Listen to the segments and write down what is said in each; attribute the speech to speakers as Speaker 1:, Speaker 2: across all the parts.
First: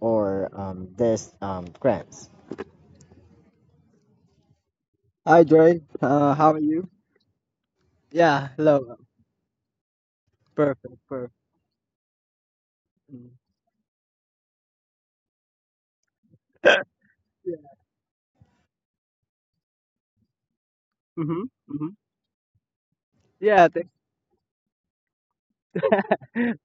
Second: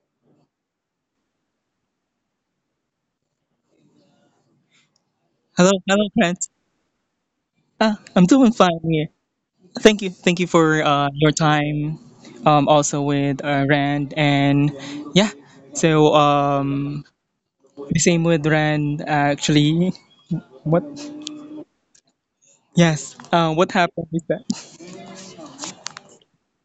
Speaker 1: or this friends. Hi,
Speaker 2: Hello,
Speaker 1: Dre.
Speaker 2: hello, Kranz.
Speaker 1: How are you?
Speaker 2: Ah, I'm
Speaker 1: Yeah,
Speaker 2: doing fine
Speaker 1: hello.
Speaker 2: here. Thank you. Thank you for
Speaker 1: Perfect, perfect.
Speaker 2: your time also with Rand. And yeah, so um, the same with Rand actually. What?
Speaker 1: Mm-hmm. hmm
Speaker 2: Yes.
Speaker 1: Yeah.
Speaker 2: What happened is that?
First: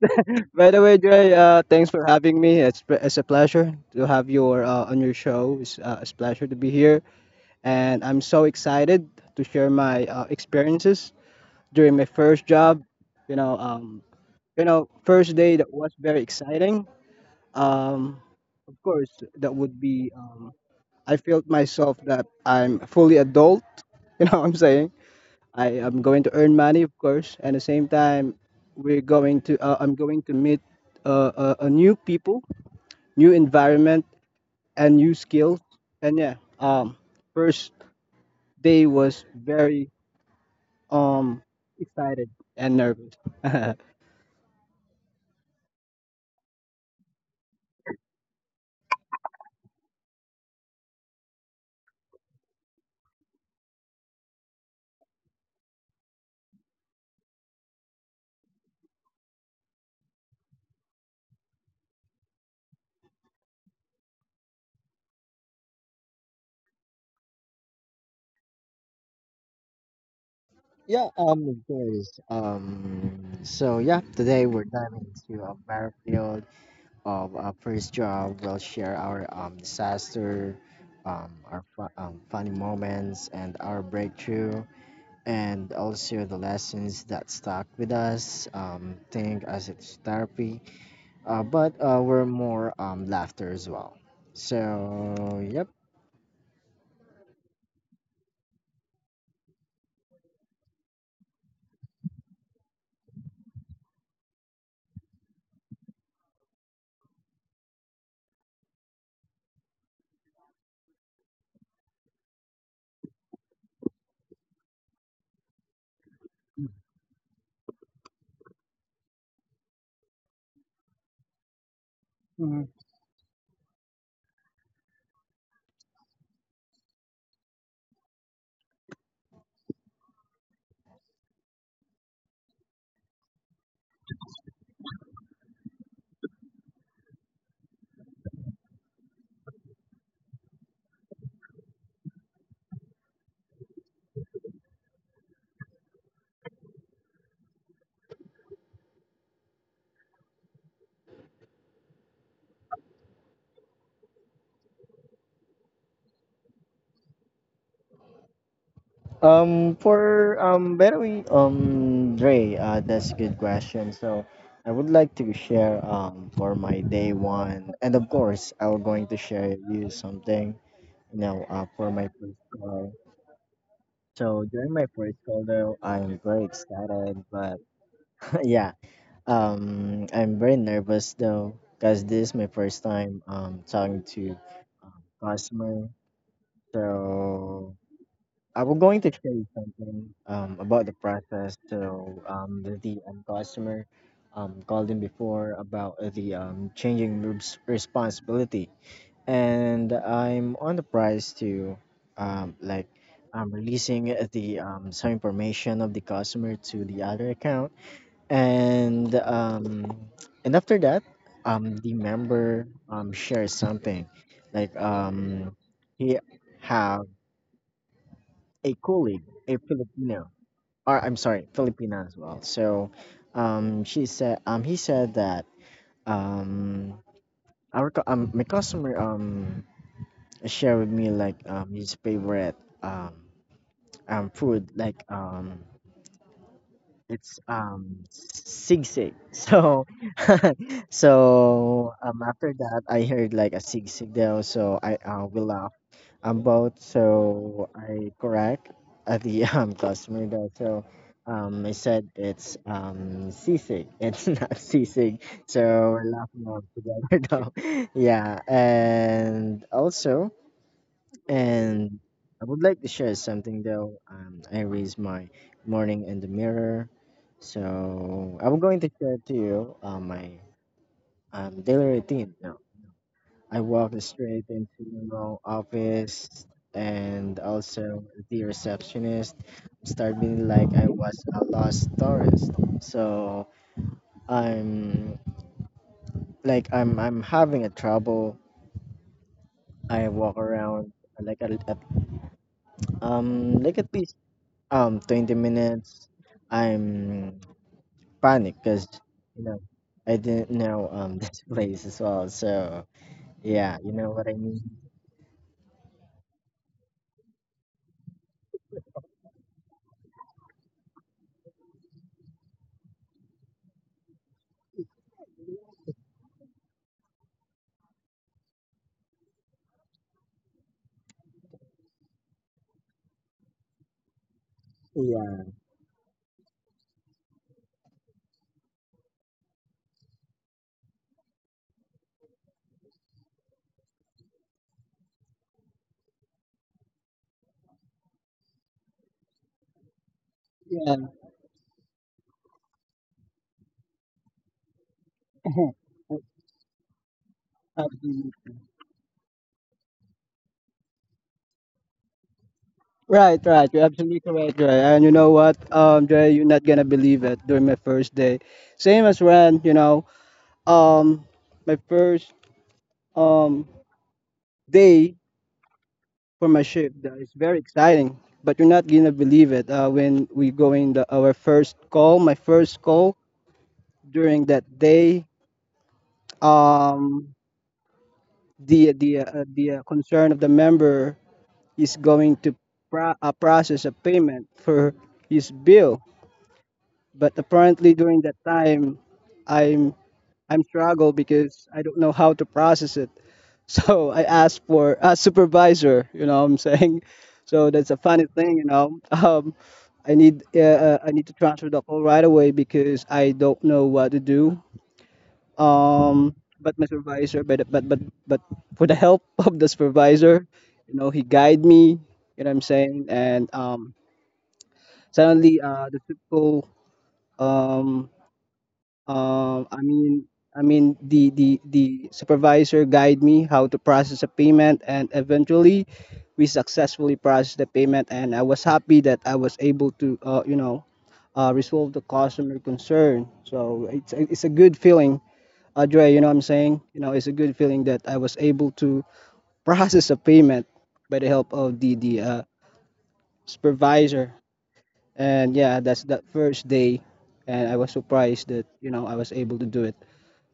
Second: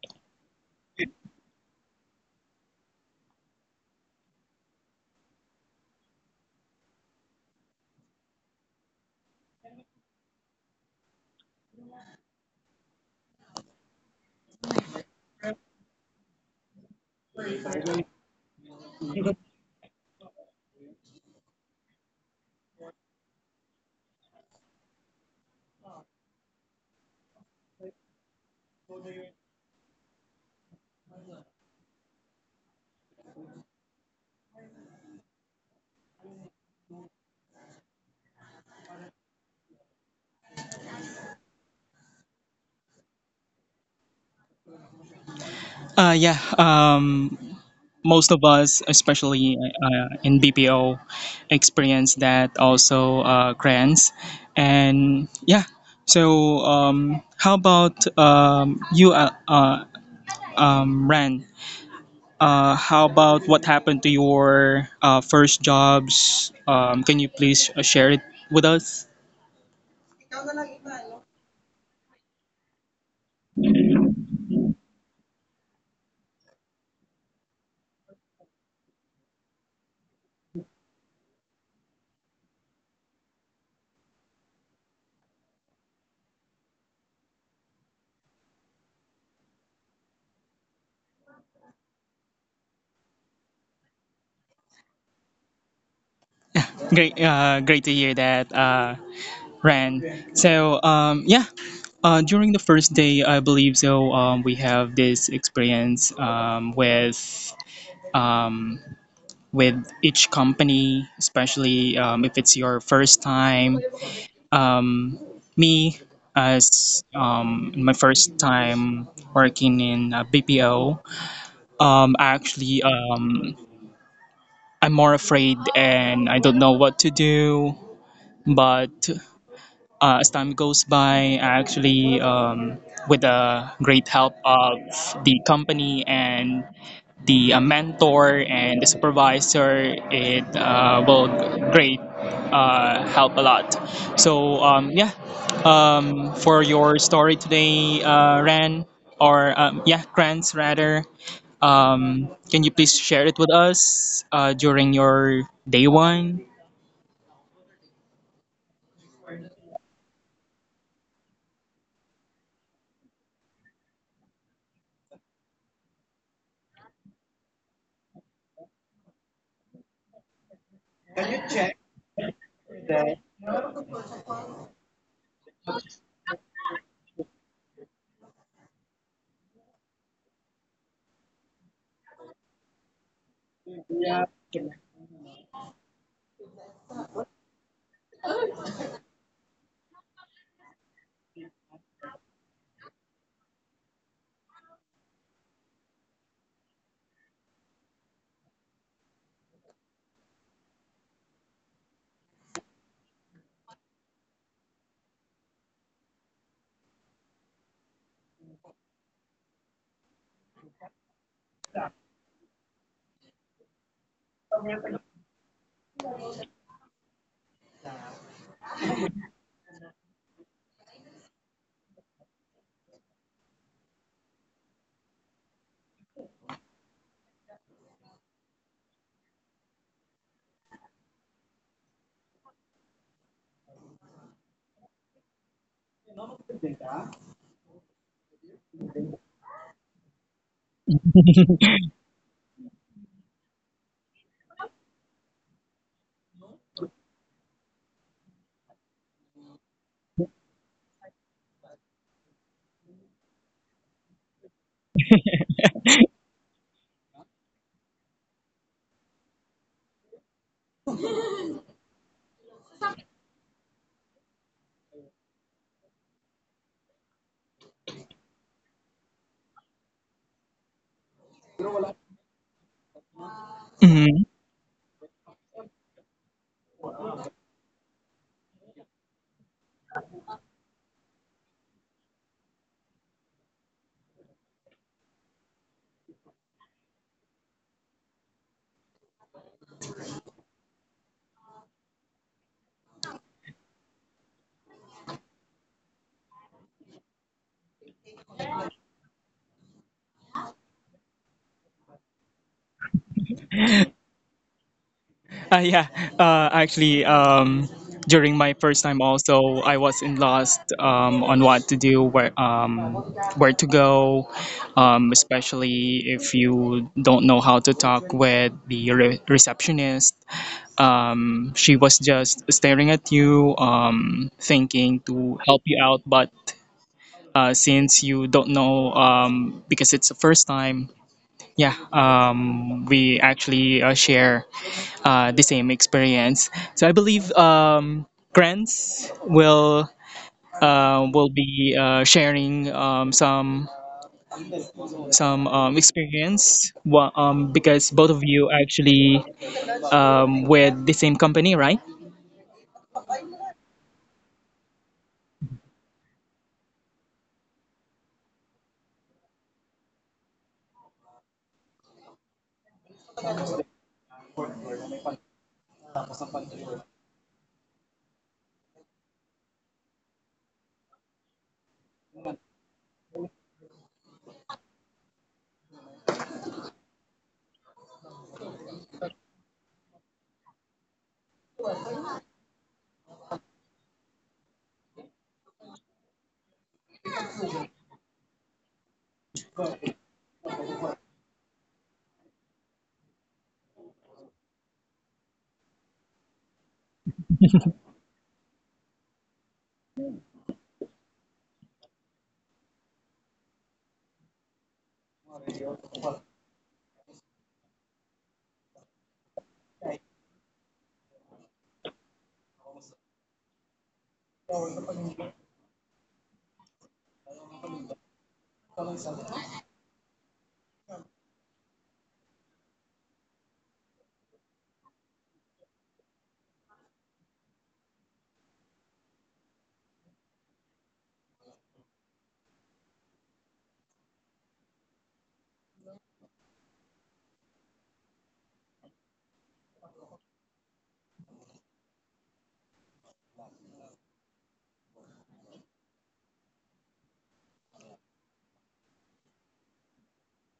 Speaker 1: By the way, Dre, thanks for having me. It's a pleasure to have your on your show. It's a pleasure to be here, and I'm so excited to share my experiences during my first job. You know, um, First day that was very exciting. Um, of course, that would be. I felt myself that I'm fully adult. You know what I'm saying? I am going to earn money, of course, and at the same time, we're going to. I'm going to meet a new people, new environment, and new skills. And yeah, first day was very um excited and nervous.
Speaker 2: Yeah. Most of us, especially in BPO, experience that also grants. And yeah. How about Rand? How about what happened to your first jobs? Can you please share it with us?
Speaker 1: Yeah, of course. So yeah, today we're diving into a battlefield of our first job. We'll share our disaster, our funny moments and our breakthrough, and also the lessons that stuck with us. Think as it's therapy, but we're more laughter as well. So yep.
Speaker 2: Great, great to hear that, Ran. So, yeah, during the first day, I believe so. We have this experience um, with each company, especially if it's your first time. Um, me, as my first time working in a BPO. Um,
Speaker 1: Mhm.
Speaker 2: actually, um, I'm more afraid and I don't know what to do. But as time goes by, actually, with the great help of the company and the mentor and the supervisor, it will great help a lot. Yeah, For your story today, Ran, or yeah, Grants rather. Can you please share it with us during your day one?
Speaker 1: For by the way, Dre, that's a good question. So I would like to share for my day one, and of course I'm going to share you something. You know, for my first call. So during my first call, though, I'm very excited, but yeah. I'm very nervous though, cause this is my first time talking to customer. So I'm going to share you something about the process. So the customer called in before about the changing responsibility, and I'm on the price to like I'm releasing the some information of the customer to the other account, and um and after that the member shares something like he have a colleague, a Filipino, or I'm sorry, Filipina as well. So she said he said that um my customer shared with me like his favorite um food like it's zigzag. So so after that I heard like a zigzag though, so I we laugh both, so I correct at the customer though. So I said it's zigzag. It's not zigzag. So we're laughing all together though. Yeah, and I would like to share something though. I raised my morning in the mirror. So I'm going to share to you my daily routine now. I walk
Speaker 2: Mhm.
Speaker 1: straight into my office, and also the receptionist start being like I was a lost tourist. So I'm I'm having a trouble. I walk around like like at least 20 minutes. I'm panicked because, you know, I didn't know this place as well. So yeah, you know what I mean.
Speaker 2: Yeah, actually, during my first time also, I was in lost on what to do, where to go, especially if you don't know how to talk with the receptionist. She was just staring at you, thinking to
Speaker 1: Yeah,
Speaker 2: help you out, but since you don't know because it's the first time, yeah, we actually share the same experience. So I believe Grants
Speaker 1: yeah,
Speaker 2: will be sharing some experience. Because both of you
Speaker 1: absolutely.
Speaker 2: actually with the same company, right?
Speaker 1: Right, right. You're absolutely correct, Dre. And you know what, Dre, you're not gonna believe it. During my first day, same as Ren, you know, um, my first um day for my shift is very exciting. But you're not gonna believe it. When we go in our first call, my first call, during that day, um the concern of the member is going to process a payment for his bill. But apparently during that time, i'm I'm struggle because I don't know how to process it. So I asked for a supervisor, you know what I'm saying. So that's a funny thing, you know. I need to transfer the call right away because I don't know what to do. But my supervisor but For the help of the supervisor, you know, he guide me, you know what I'm saying. And suddenly the typical um um I mean I mean the supervisor guide me how to process a payment, and eventually we successfully processed the payment, and I was happy that I was able to you know, resolve the customer concern. So it's a good feeling, Audrey, you know what I'm saying? You know, it's a good feeling that I was able to process a payment by the help of the supervisor. And yeah, that's that first day. And I was surprised that, you know, I was able to do it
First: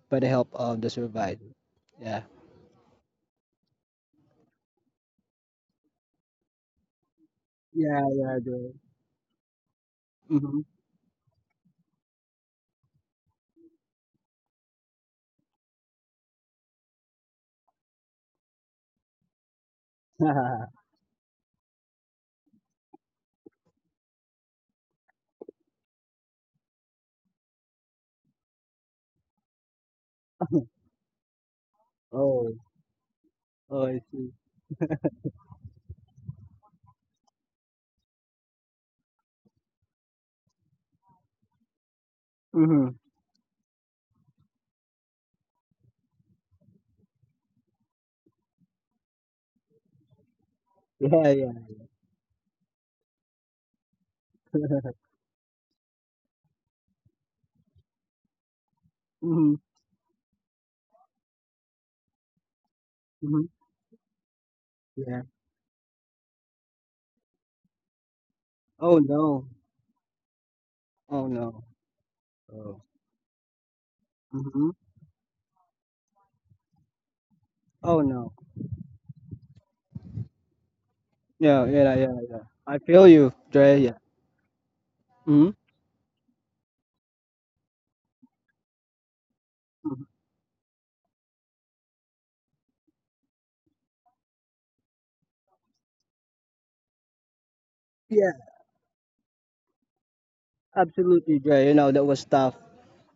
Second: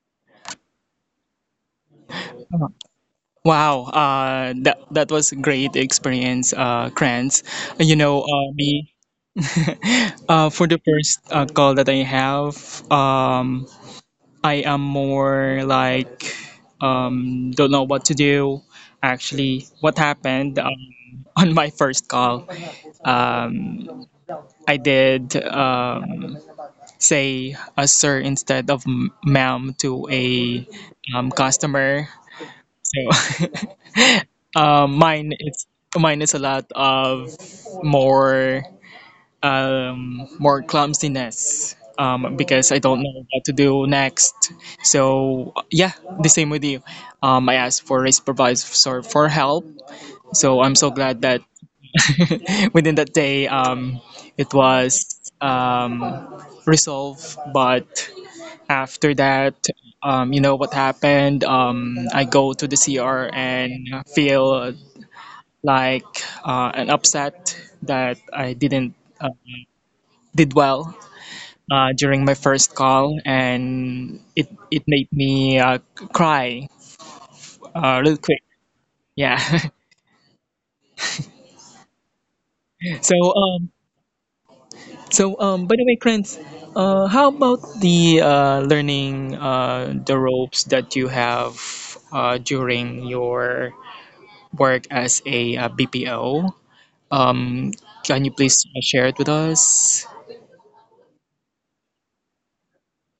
Speaker 1: by the help of the supervisor. Yeah.
Speaker 2: Wow, that that was a great experience, Kranz. You
Speaker 1: Yeah,
Speaker 2: know,
Speaker 1: yeah, Audrey.
Speaker 2: me,
Speaker 1: Mm-hmm.
Speaker 2: for the first call that I have, um, I am more like don't know what to do. Actually, what happened on my first call? Um, I did say a sir instead of ma'am to a customer.
Speaker 1: Oh,
Speaker 2: So
Speaker 1: oh, I see.
Speaker 2: mine it's mine is a lot of more more clumsiness because I
Speaker 1: Mm-hmm.
Speaker 2: don't know what to do next. So yeah, the same with you. I asked for a supervisor for help. So I'm so glad
Speaker 1: Yeah,
Speaker 2: that
Speaker 1: yeah.
Speaker 2: within that day it was resolved. But after that,
Speaker 1: Mm-hmm.
Speaker 2: you know what happened? I go to the CR
Speaker 1: Mm-hmm.
Speaker 2: and feel
Speaker 1: Yeah.
Speaker 2: like an upset that I didn't
Speaker 1: Oh
Speaker 2: uh,
Speaker 1: no.
Speaker 2: did well
Speaker 1: Oh no.
Speaker 2: during my first
Speaker 1: Oh.
Speaker 2: call, and it
Speaker 1: Mm-hmm.
Speaker 2: it made me cry
Speaker 1: Oh
Speaker 2: real
Speaker 1: no.
Speaker 2: quick. Yeah.
Speaker 1: Yeah, yeah, yeah. I feel
Speaker 2: so
Speaker 1: you,
Speaker 2: um,
Speaker 1: Dre. Yeah. Mm-hmm.
Speaker 2: by the way, Krantz, how about the learning the ropes that you have during your work as a BPO? Um, can you
Speaker 1: Yeah,
Speaker 2: please share it with us?
Speaker 1: absolutely, Dre. You know, that was tough.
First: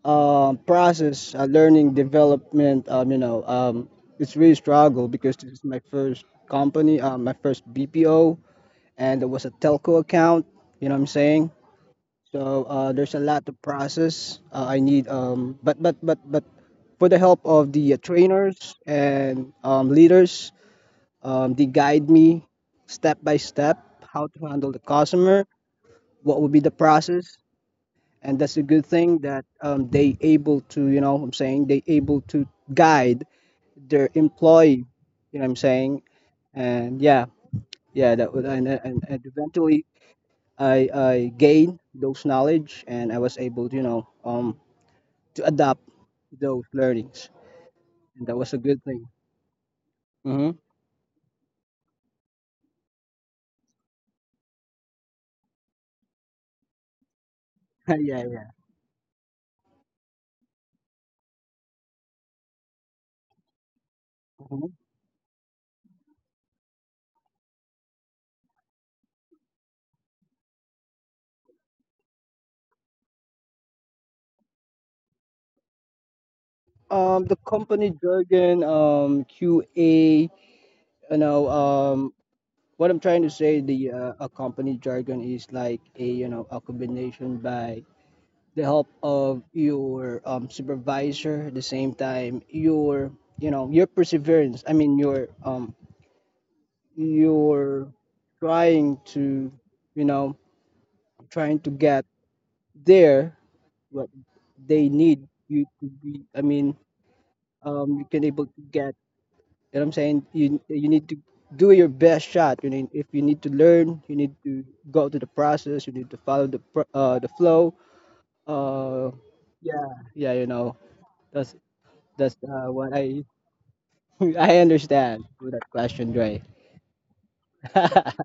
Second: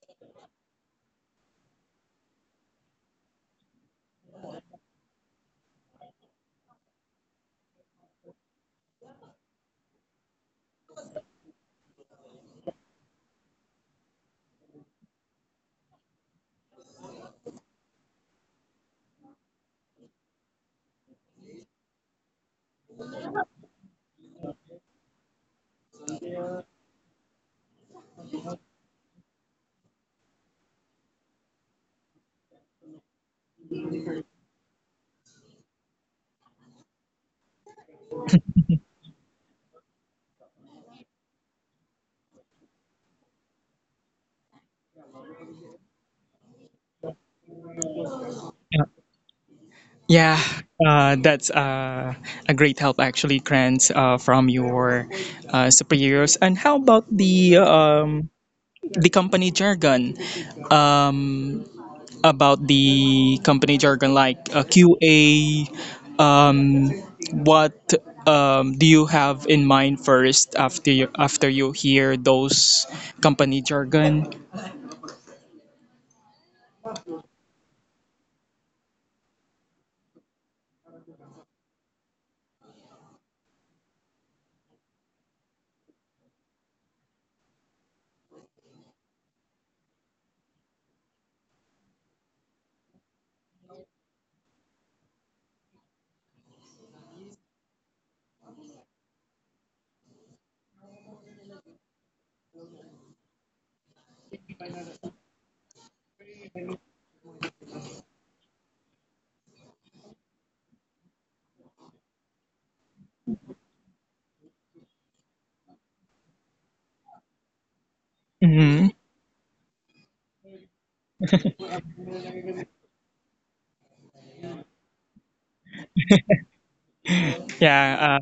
Speaker 1: Process, learning, development. It's really struggle because this is my first company, my first BPO, and it was a telco account. You know what I'm saying? So there's a lot to process. I need, but for the help of the trainers and leaders, they guide me step by step how to handle the customer, what would be the process, and that's a good thing that, they able to, you know what I'm saying, they able to guide their employee, you know what I'm saying. And yeah yeah that would and eventually I gained those knowledge, and I was able, you know, to adapt those learnings, and that was a good thing.
Speaker 2: Yeah,
Speaker 1: Mm-hmm.
Speaker 2: that's a great help actually, Krantz, from your superiors. And how about
Speaker 1: Yeah, yeah.
Speaker 2: the company jargon? Um, about the company jargon, like
Speaker 1: Mhm.
Speaker 2: QA. Um, what do you have in mind first after you hear those company jargon?
Speaker 1: The company jargon, QA, you know um what I'm trying to say, the a company jargon is like, a you know, a combination by the help of your supervisor, at the same time your, you know, your perseverance. I mean your your trying to, you know, trying to get there what they need you to be. I mean, you can able to get. You know what I'm saying? You need to do your best shot. You need, if you need to learn, you need to go to the process. You need to follow the the flow.
Speaker 2: hmm
Speaker 1: Uh, yeah, yeah. You know, that's that's what I I understand with that question, Dre.
Speaker 2: Yeah,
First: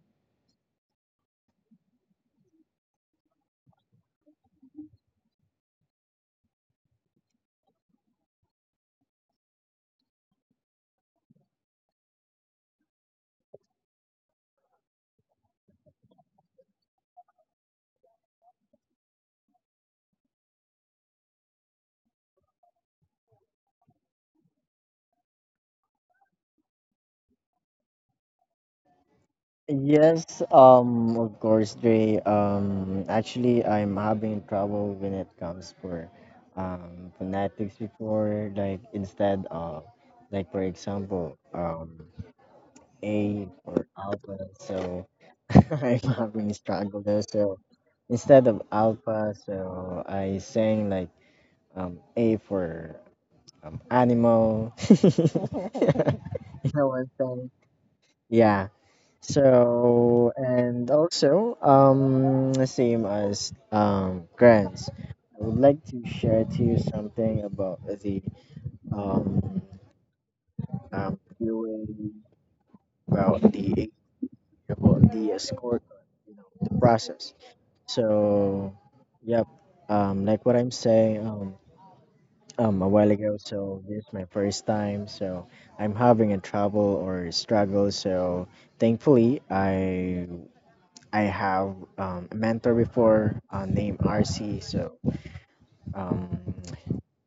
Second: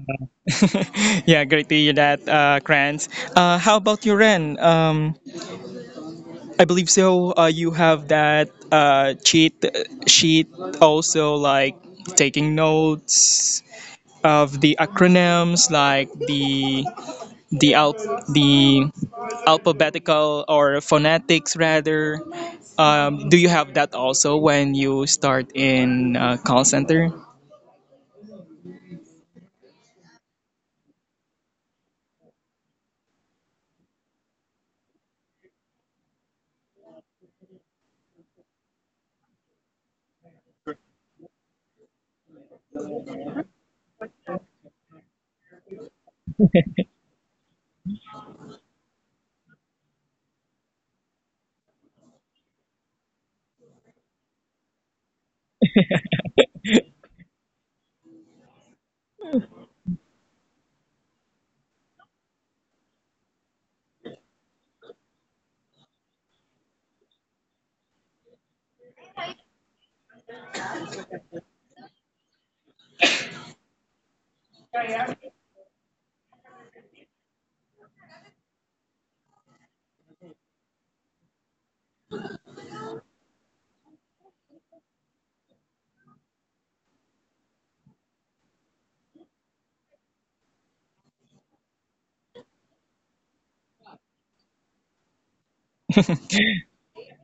Speaker 2: yeah, great to hear that, Krantz. How about you, Ren? I believe so. You have that cheat sheet also like taking notes of the acronyms like the alphabetical or phonetics rather. Do you have that also when you start in call center?
Speaker 1: Yes, of course, Dre. Actually, I'm having trouble when it comes for phonetics before. Like instead of, like for example, A for alpha, so I'm having a struggle there. So instead of alpha, so I sang like A for animal. You know what I'm saying? Yeah. So and also same as grants. I would like to share to you something about the um QA about the about the scorecard, you know, the process. So, yep, like what I'm saying a while ago. So this is my first time. So I'm having a trouble or struggle. So thankfully, I have a mentor before named RC. So um,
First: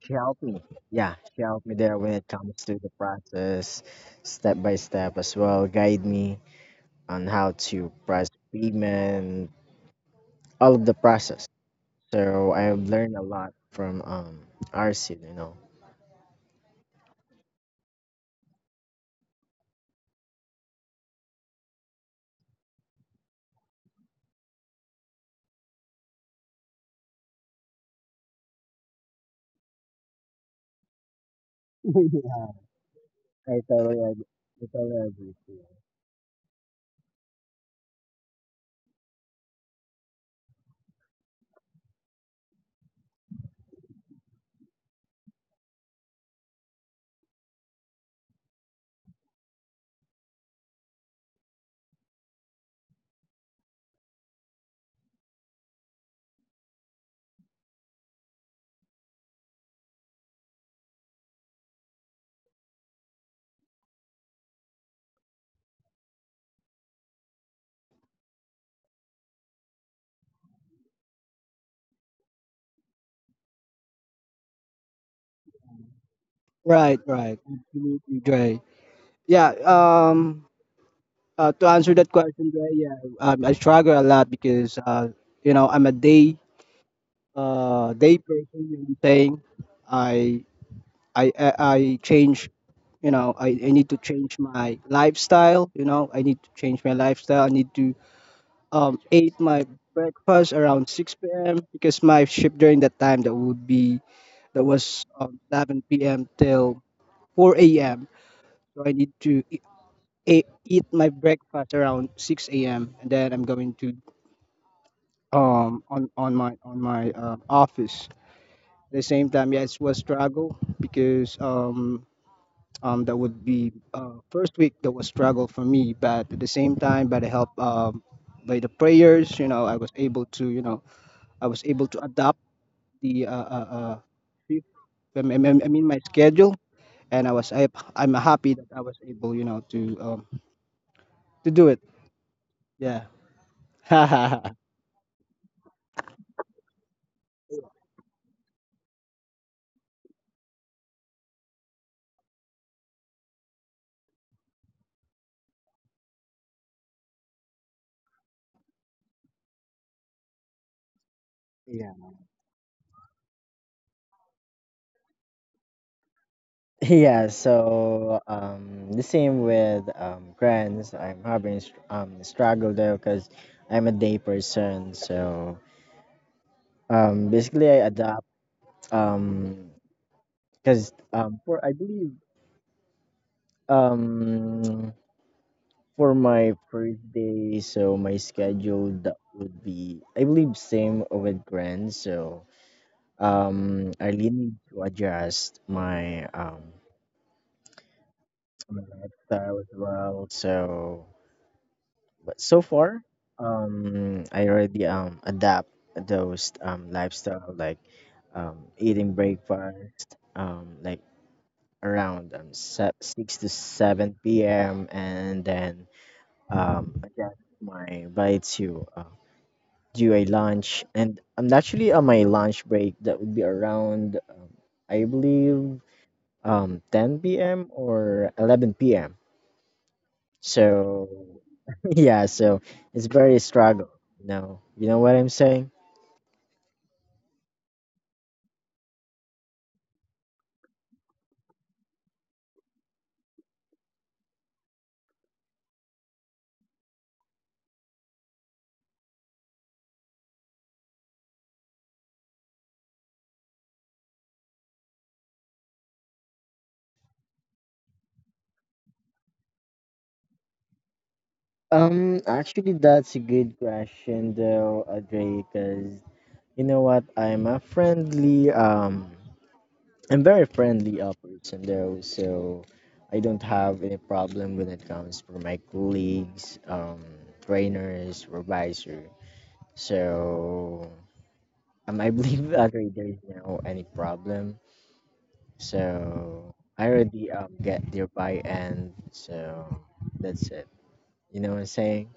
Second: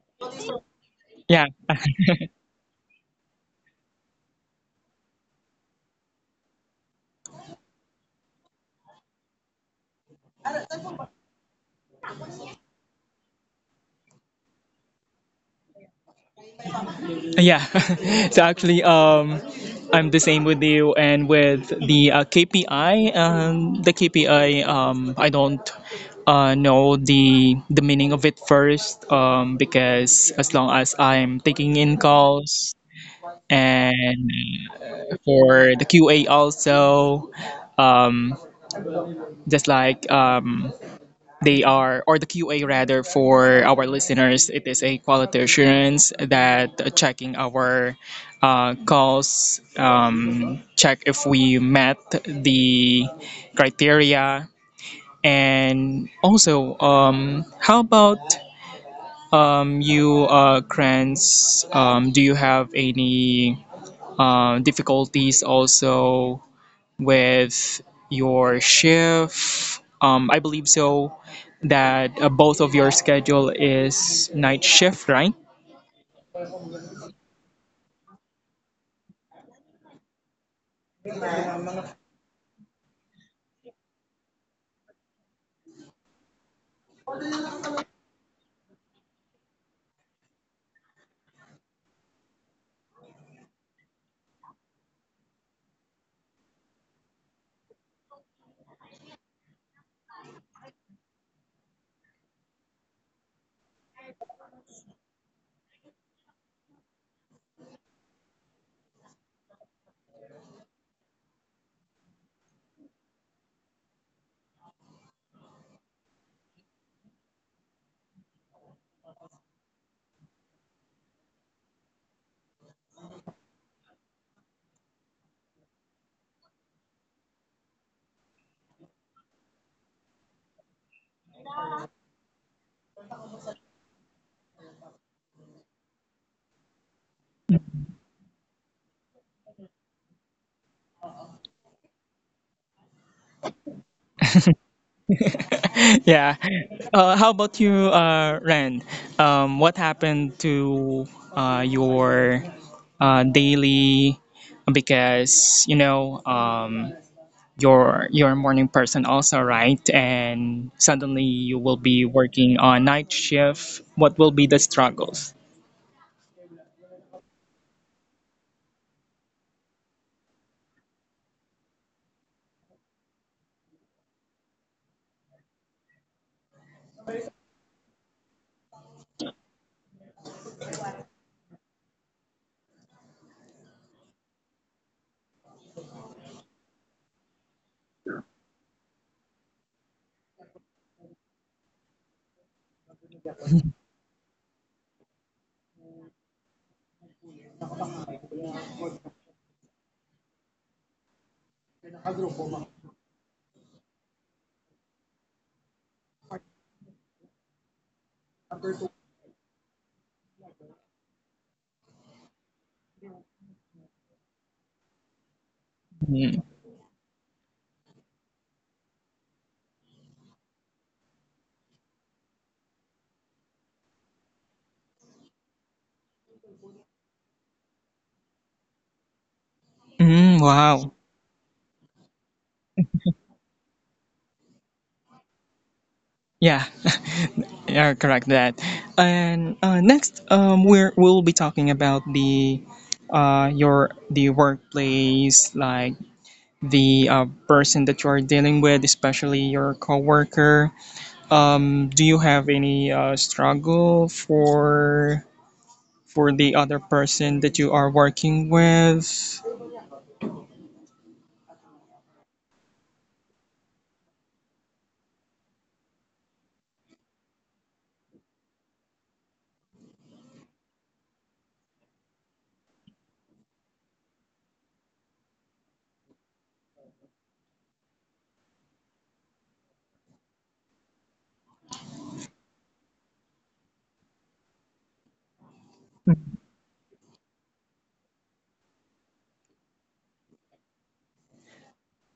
Speaker 1: she helped me. Yeah, she
Speaker 2: Yeah,
Speaker 1: helped me there when it comes to the process, step by step as well, guide me on how to press pigment all of the process. So I've learned a lot from Arsid, you know.
Speaker 2: yeah, so actually, um, I'm the same with you and with the KPI. The KPI, I don't know the meaning of it first because as long as I'm taking in calls
Speaker 1: I totally agree.
Speaker 2: and
Speaker 1: I totally agree with you.
Speaker 2: for the QA also, um, just like they are, or the QA rather, for our listeners, it is a quality assurance that checking our calls, check if we met the criteria, and also, how about Kranz? Do you have any difficulties also with your shift? I believe so that both of your schedule is night shift, right?
Speaker 1: Right, right. Absolutely, Dre. Yeah, to answer that question, Dre, yeah, I struggle a lot because, you know, I'm a day, day person, you know what I'm saying? I, I change, you know, I need to change my lifestyle, you know, I need to change my lifestyle. I need to ate my breakfast around 6 p.m. because my shift during that time that would be that was 11 p.m. till 4 a.m. So I need to eat, eat my breakfast around 6 a.m., and then I'm going to on my office. At the same time, yeah, it was struggle because. That would be first week that was struggle for me, but at the same time, by the help by the prayers, I was able to, I was able to adapt the trip. I mean my schedule, and I'm happy that I was able, to do it. Yeah.
Speaker 2: yeah. How about you, Rand? What happened to your daily? Because you know, you're you're a morning person also, right? And suddenly you will
Speaker 1: Yeah.
Speaker 2: be working on night shift. What will be the struggles?
Speaker 1: Yeah, so the same with grants. I'm having struggle there because I'm a day person. So basically I adapt um because for I believe um for my first day, so my schedule that would be, I believe, same with Grand. So I really need to adjust my my lifestyle as well. So, but so far, I already adapt those lifestyle like eating breakfast like around six to seven p.m. and then
Speaker 2: Mm.
Speaker 1: adjust my bite to do a lunch, and I'm naturally on my lunch break that would be around I believe 10 p.m or 11 p.m.
Speaker 2: Mm, wow.
Speaker 1: So yeah, so it's very struggle. No, you know what I'm saying?
Speaker 2: Yeah, yeah, correct that. And next, we'll be talking about the your the workplace, like the person that you are dealing with, especially your coworker. Do you have any struggle for the other person that you are working with?
Speaker 1: Actually, that's a good question though, Audrey, because you know what, I'm a friendly I'm very friendly person though, so I don't have any problem when it comes for my colleagues, trainers, supervisor. So I believe actually there is no any problem. So I already get their, and so that's it. You know what I'm saying?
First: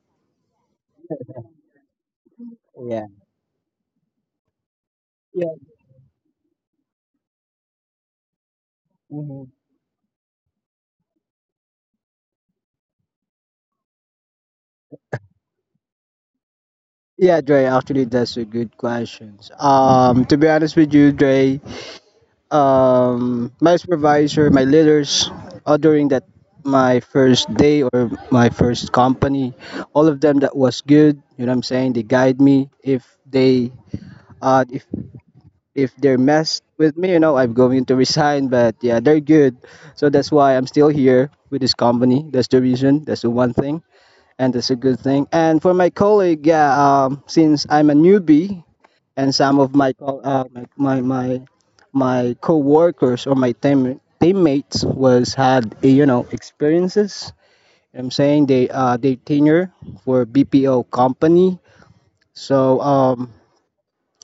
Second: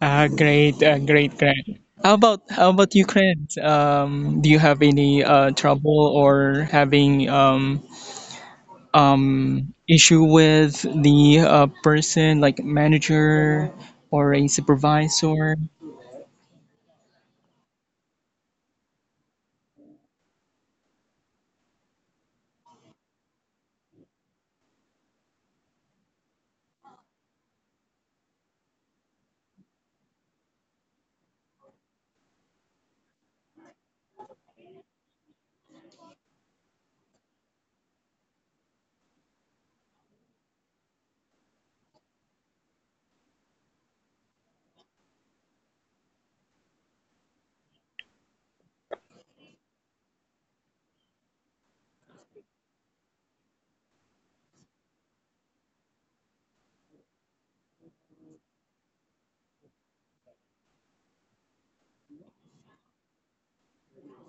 Speaker 2: Great, great, great. How about you,
Speaker 1: Yeah.
Speaker 2: Craig? Do you have any
Speaker 1: Yeah.
Speaker 2: trouble or having
Speaker 1: Mhm.
Speaker 2: issue with the person like manager or a supervisor?
Speaker 1: Yeah, Dre, actually that's a good question. To be honest with you, Dre, my supervisor, my leaders, during that my first day or my first company, all of them that was good. You know what I'm saying? They guide me. If they uh, if if they're messed with me, you know, I'm going to resign. But yeah, they're good. So that's why I'm still here with this company. That's the reason. That's the one thing. And that's a good thing. And for my colleague, yeah, since I'm a newbie and some of my co- my my my my co-workers or my teammates was had eh, you know, experiences, I'm saying they tenure for BPO company. So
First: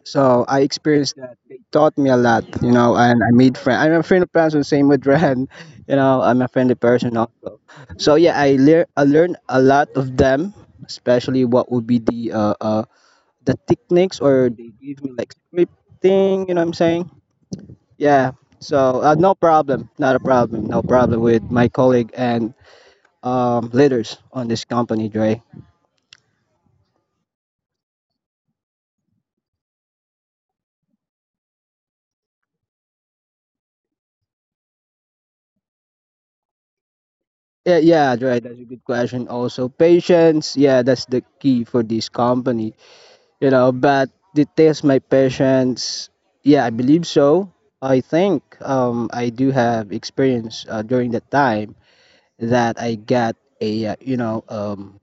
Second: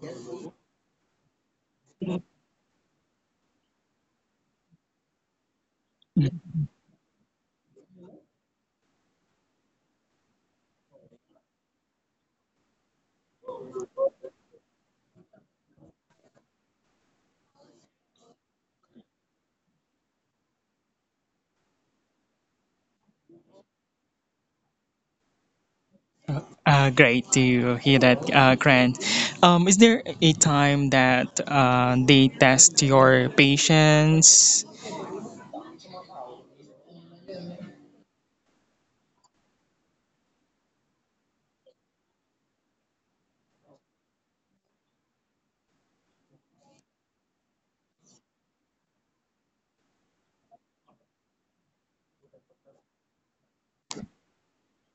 Speaker 1: so I experienced that they taught me a lot, you know, and I made friends. I'm a friend of person, same with Ren. You know, I'm a friendly person also. So yeah, I learned a lot of them, especially what would be the techniques, or they gave me like scripting, you know what I'm saying? Yeah. So no problem, not a problem, no problem with my colleague and leaders on this company, Dre.
Speaker 2: Great to hear that, Grant. Is there a time that they test your patience?
Speaker 1: Yeah, yeah, Dre, that's a good question. Also, patience, yeah, that's the key for this company, you know. But they test my patience. Yeah, I believe so. I think I do have experience during the time that I got a you know um,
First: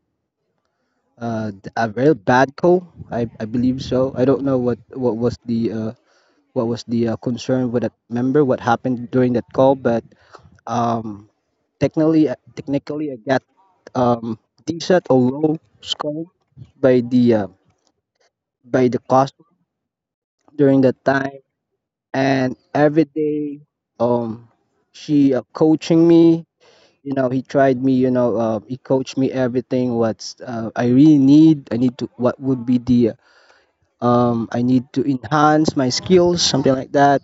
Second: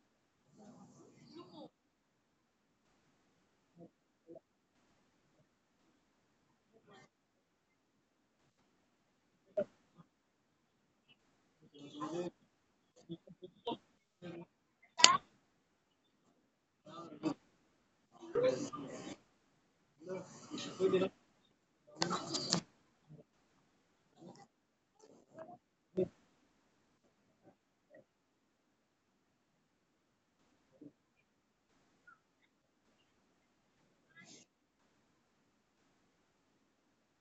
Speaker 1: uh th- a very bad call. I believe so. I don't know what was the concern with that member. What happened during that call? But um technically technically I got um decent or low score by the uh, by the cost during that time. And every day um she coaching me. You know, he tried me. You know, he coached me everything. What's I really need? I need to. What would be the I need to enhance my skills, something like that.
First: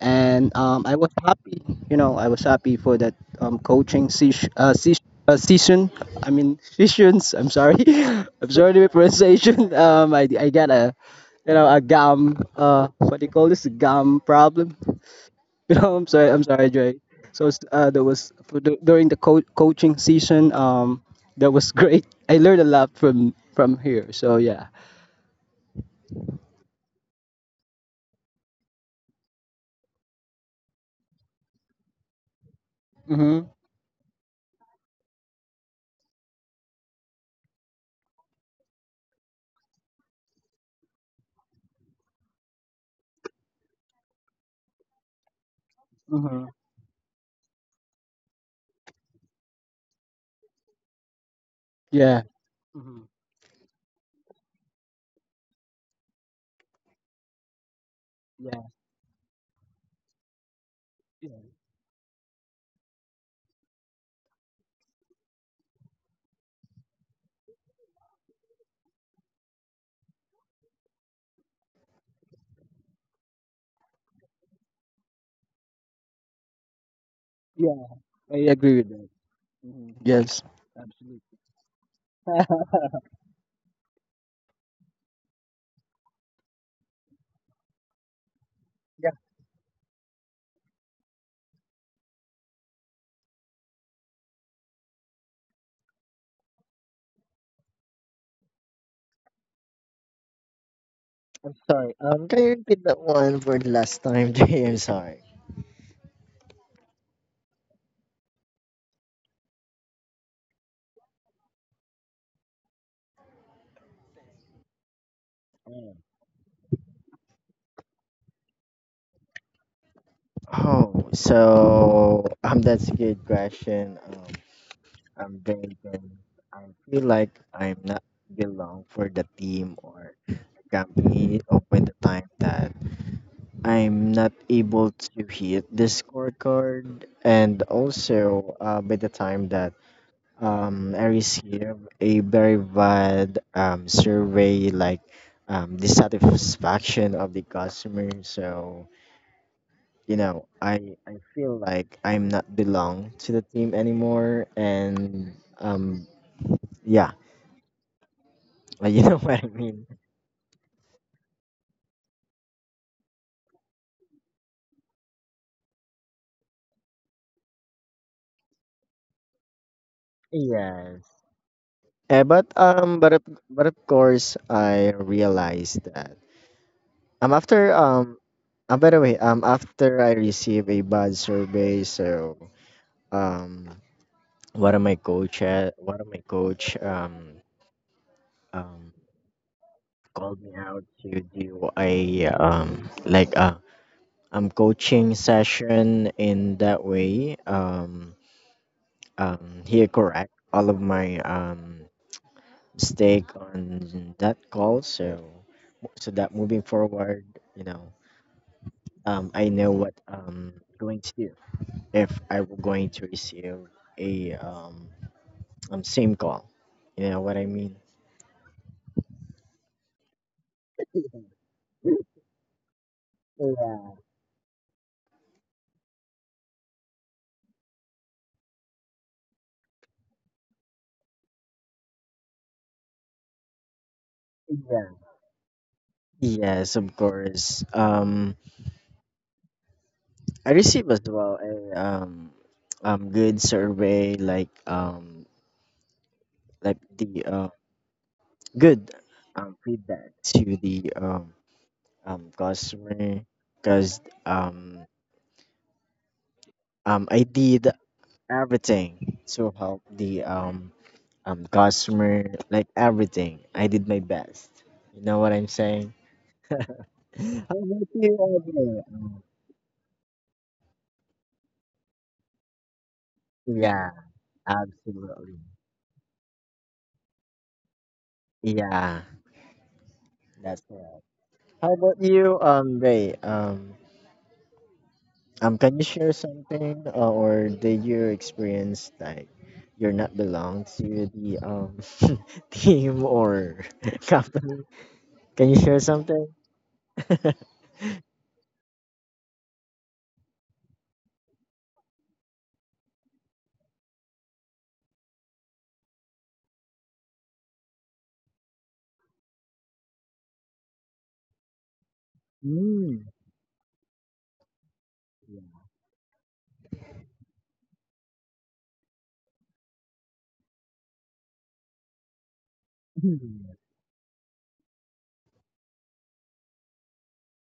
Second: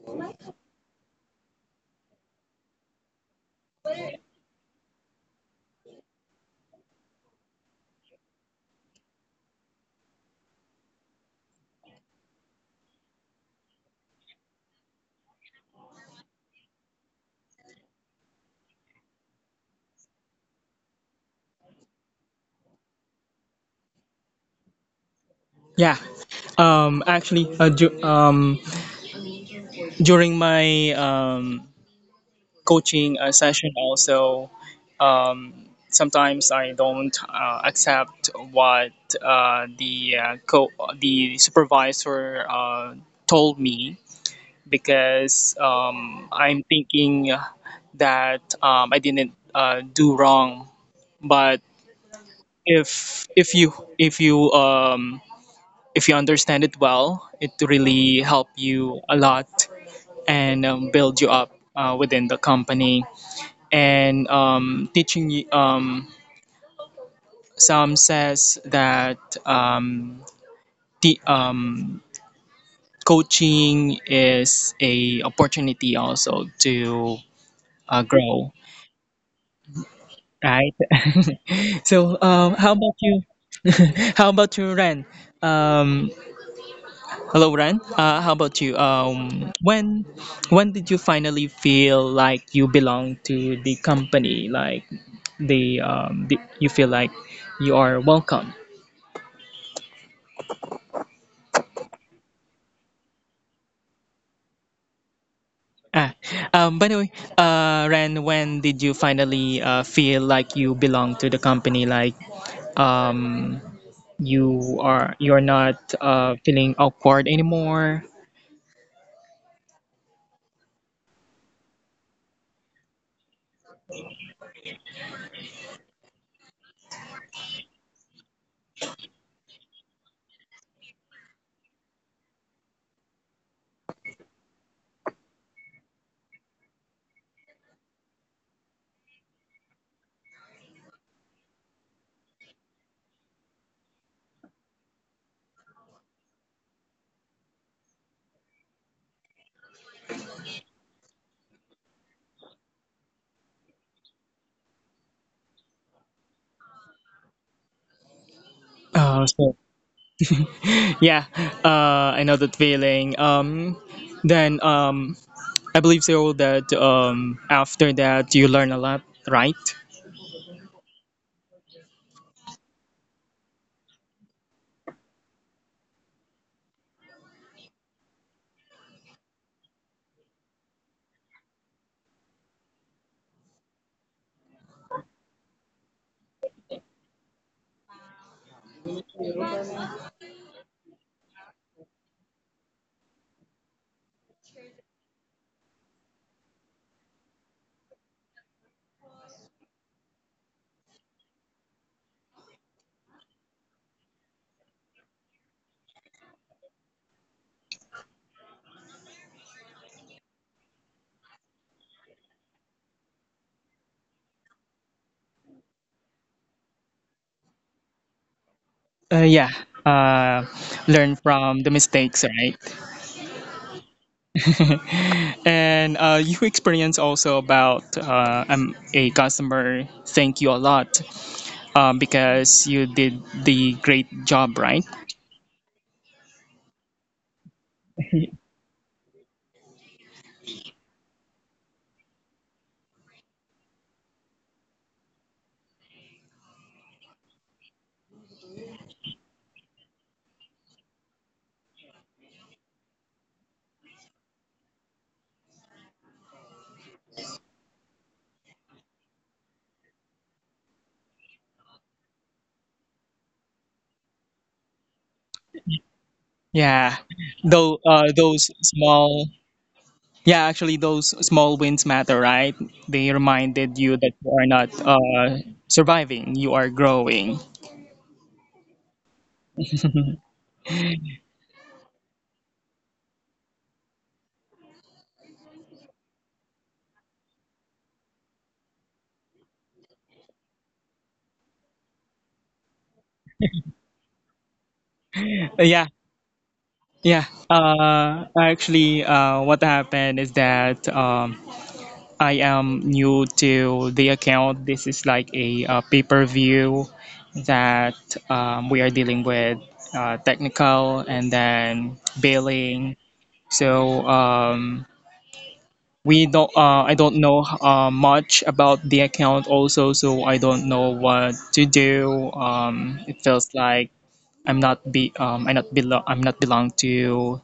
Speaker 1: And I was happy, you know, I was happy for that coaching sesh sesh session. I mean, sessions. I'm sorry, I'm sorry to my pronunciation. I got a, you know, a gum. What do you call this? A gum problem. You know, I'm sorry. I'm sorry, Dre. So there was for the, during the coaching season. That was great. I learned a lot from here. So yeah.
Speaker 2: Yeah. Um, actually, uh, du- um, During my coaching
Speaker 1: Mhm.
Speaker 2: session also, um, sometimes I don't accept what uh, the uh, co- the supervisor told me because
Speaker 1: Mhm.
Speaker 2: I'm thinking that I didn't do wrong. But
Speaker 1: Hmm.
Speaker 2: if you if you understand it well, it really help
Speaker 1: Yeah,
Speaker 2: you a lot and build you
Speaker 1: yeah,
Speaker 2: up within the company and some says that um, the coaching is a opportunity also to
Speaker 1: yeah. I
Speaker 2: grow,
Speaker 1: agree with that. Yes.
Speaker 2: right? so, how about you how about you, Ren? Um, hello, Ren, how about you? When did you finally feel like you belong to the company? Like the, um, the you feel like you are welcome.
Speaker 1: I'm sorry. Can you repeat that one for the last time, Jay? I'm sorry.
Speaker 2: Ah, by the way, Ren, when did you finally feel like you belong to the company? Like, um, you are you're not feeling awkward anymore.
Speaker 1: Oh, so that's a good question. I'm very, very. I feel like I'm not belong for the team or company open the time that I'm not able to hit the scorecard, and also by the time that I received a very bad survey, like dissatisfaction of the customer. So you know, I feel like I'm not belong to the team anymore, and yeah, you know what I
Speaker 2: So
Speaker 1: mean.
Speaker 2: yeah, I know that feeling. Then I believe so that after that you learn a lot, right?
Speaker 1: Yes. Eh, but but of course, I realized that after by the way after I received a bad survey, so um one of my coach one of my coach um called me out to do a like a coaching session. In that way he correct all of my mistake on that call, so so that moving forward, you know, I know what going to do if I were going to receive a same call, you know what I mean.
Speaker 2: Yeah, uh, learn from the mistakes, right? and you experience also about a customer thank you a lot because you did the great job, right?
Speaker 1: Yeah. Yes, of course. I received as well a good survey, like the good feedback to the customer because um I did everything to help the customer, like everything. I did my best. You know what I'm saying?
Speaker 2: Yeah,
Speaker 1: How
Speaker 2: though
Speaker 1: about you,
Speaker 2: those
Speaker 1: Audrey?
Speaker 2: small, yeah, actually those small wins matter, right? They reminded
Speaker 1: Yeah,
Speaker 2: you that you are not
Speaker 1: absolutely.
Speaker 2: surviving, you are growing.
Speaker 1: Yeah, that's right. How about you, Ray? Um, can you share something, or did you experience like you're not belong to the team or company? Can you share
Speaker 2: Yeah,
Speaker 1: something?
Speaker 2: Yeah. Actually What happened is that I am new to the account. This is like a pay per view that we are dealing with technical and then billing.
Speaker 1: Mm.
Speaker 2: So we don't. I don't know much about the account also, so I don't know what to do. It feels like I'm not be. I not belong. I'm not belong to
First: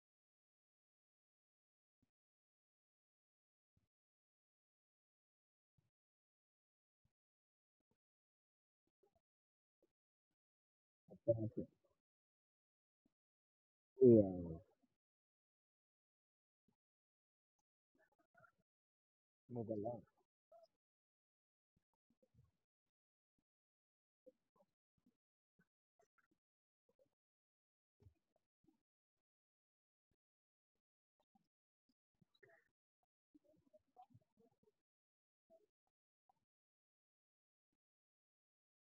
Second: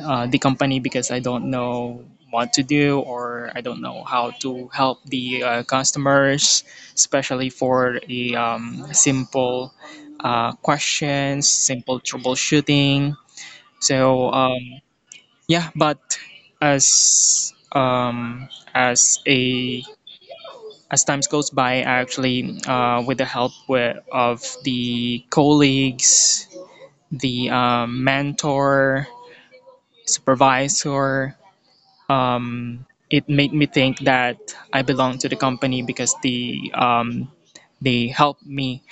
Speaker 2: the company because I don't know what to do or I don't know how to help the customers, especially for the simple questions, simple troubleshooting. So
Speaker 1: Yeah.
Speaker 2: yeah, but as um, as a
Speaker 1: Magalong.
Speaker 2: as times goes by, I actually with the of the colleagues, the mentor, supervisor, it made me think that I belong to the company because they help me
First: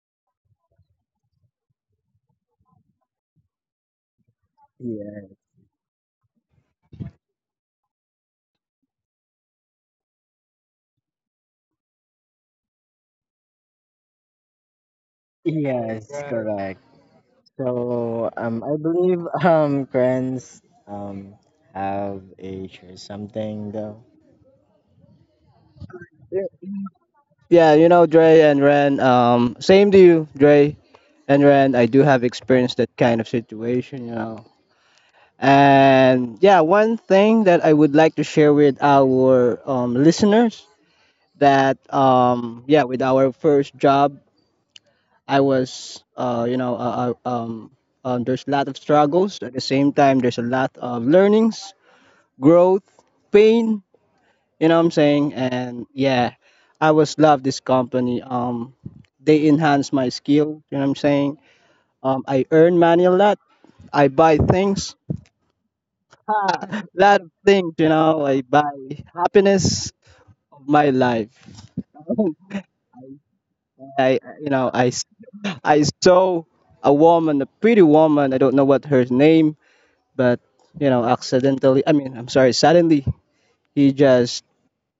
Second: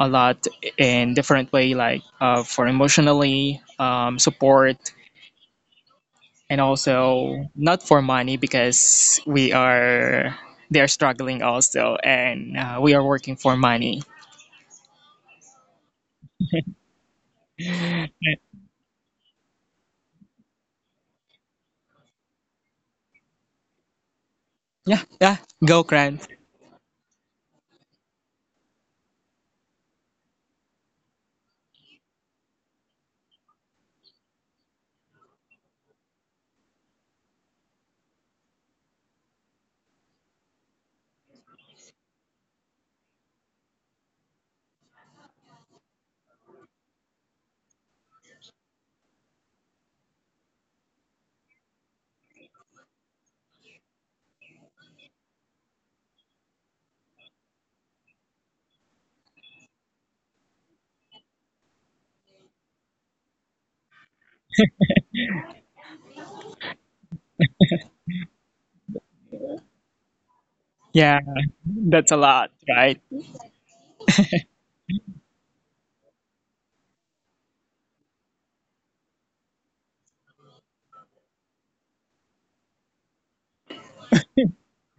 Speaker 2: a lot in different way, like for emotionally support,
Speaker 1: Yeah.
Speaker 2: and also not for money because we are they are struggling also and we are working for money.
Speaker 1: Yes, right, correct.
Speaker 2: Yeah,
Speaker 1: So, I believe friends um have a share something though.
Speaker 2: yeah, go Grant.
Speaker 1: Yeah, you know, Dre and Ren. Same to you, Dre. And Ren, I do have experienced that kind of situation, you know. And yeah, one thing that I would like to share with our listeners that yeah, with our first job, I was there's a lot of struggles. At the same time, there's a lot of learnings, growth, pain. You know what I'm saying? And yeah, I was love this company. They enhance my skill. You know what I'm saying? I earn money a lot. I buy things, a lot of things, you know. I buy happiness of my
Speaker 2: Yeah,
Speaker 1: life.
Speaker 2: that's a lot, right?
Speaker 1: I, you know, I, s- I saw a woman, a pretty woman. I don't know what her name, but you know, accidentally. I mean, I'm sorry. Suddenly, he just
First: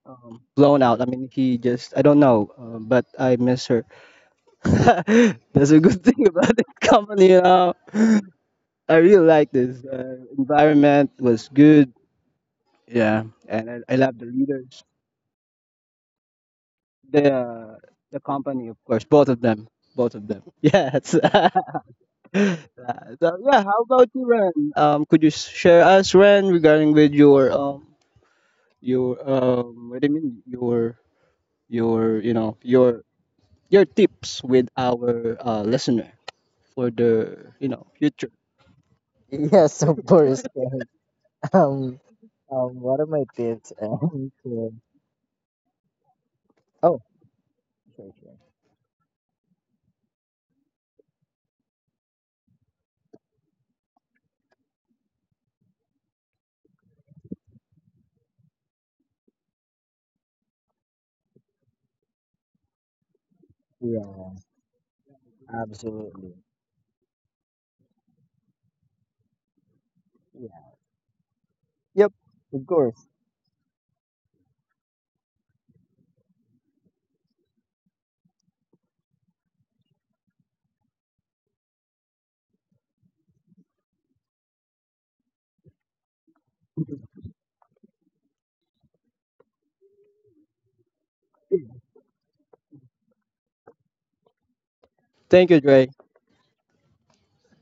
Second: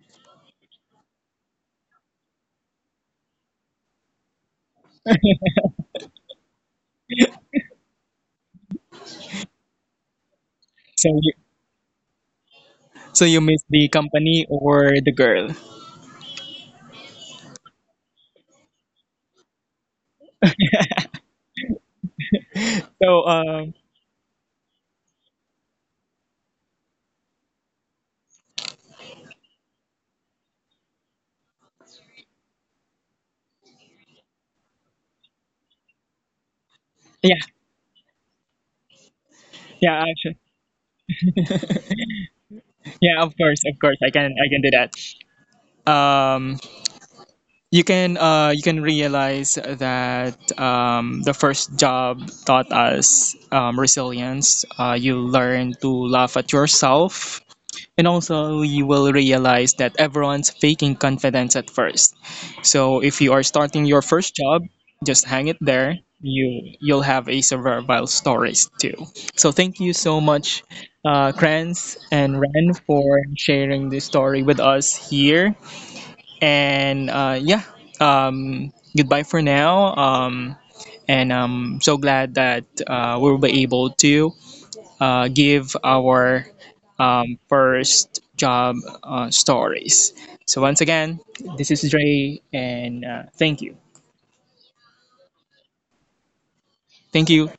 Speaker 1: blown out. I mean, he just. I don't know, but I miss her. That's a good thing about this company, you know. I really like this.
Speaker 2: So
Speaker 1: Environment
Speaker 2: you
Speaker 1: was good.
Speaker 2: so
Speaker 1: Yeah,
Speaker 2: you miss
Speaker 1: and
Speaker 2: the
Speaker 1: I love the
Speaker 2: company
Speaker 1: leaders,
Speaker 2: or the girl?
Speaker 1: the uh, the company, of course, both of them, both of them. Yes.
Speaker 2: So
Speaker 1: So yeah,
Speaker 2: um
Speaker 1: how about you, Ren? Could you share us, Ren, regarding with your what do you mean, your you know, your tips with our listener for
Speaker 2: yeah,
Speaker 1: the you know future. Yes,
Speaker 2: yeah,
Speaker 1: of course. Ken. Um, what are
Speaker 2: Yeah,
Speaker 1: my tips?
Speaker 2: of course, I can do
Speaker 1: To-
Speaker 2: that. Um,
Speaker 1: oh, sure, sure.
Speaker 2: you can realize that the first job taught us resilience. You learn to laugh at yourself, and also, you will realize that everyone's faking confidence at first. So if you are starting your
Speaker 1: Yeah,
Speaker 2: first job, just hang it there.
Speaker 1: absolutely.
Speaker 2: You'll have a survival stories too. So thank you so much, Kranz
Speaker 1: Yep,
Speaker 2: and
Speaker 1: of
Speaker 2: Ren,
Speaker 1: course.
Speaker 2: for sharing this story with us here. And yeah, goodbye for now. And I'm so glad that we will be able to give our first job stories. So, once again, this is Dre, and thank you.
Speaker 1: Thank you, Dre.
Speaker 2: Thank you.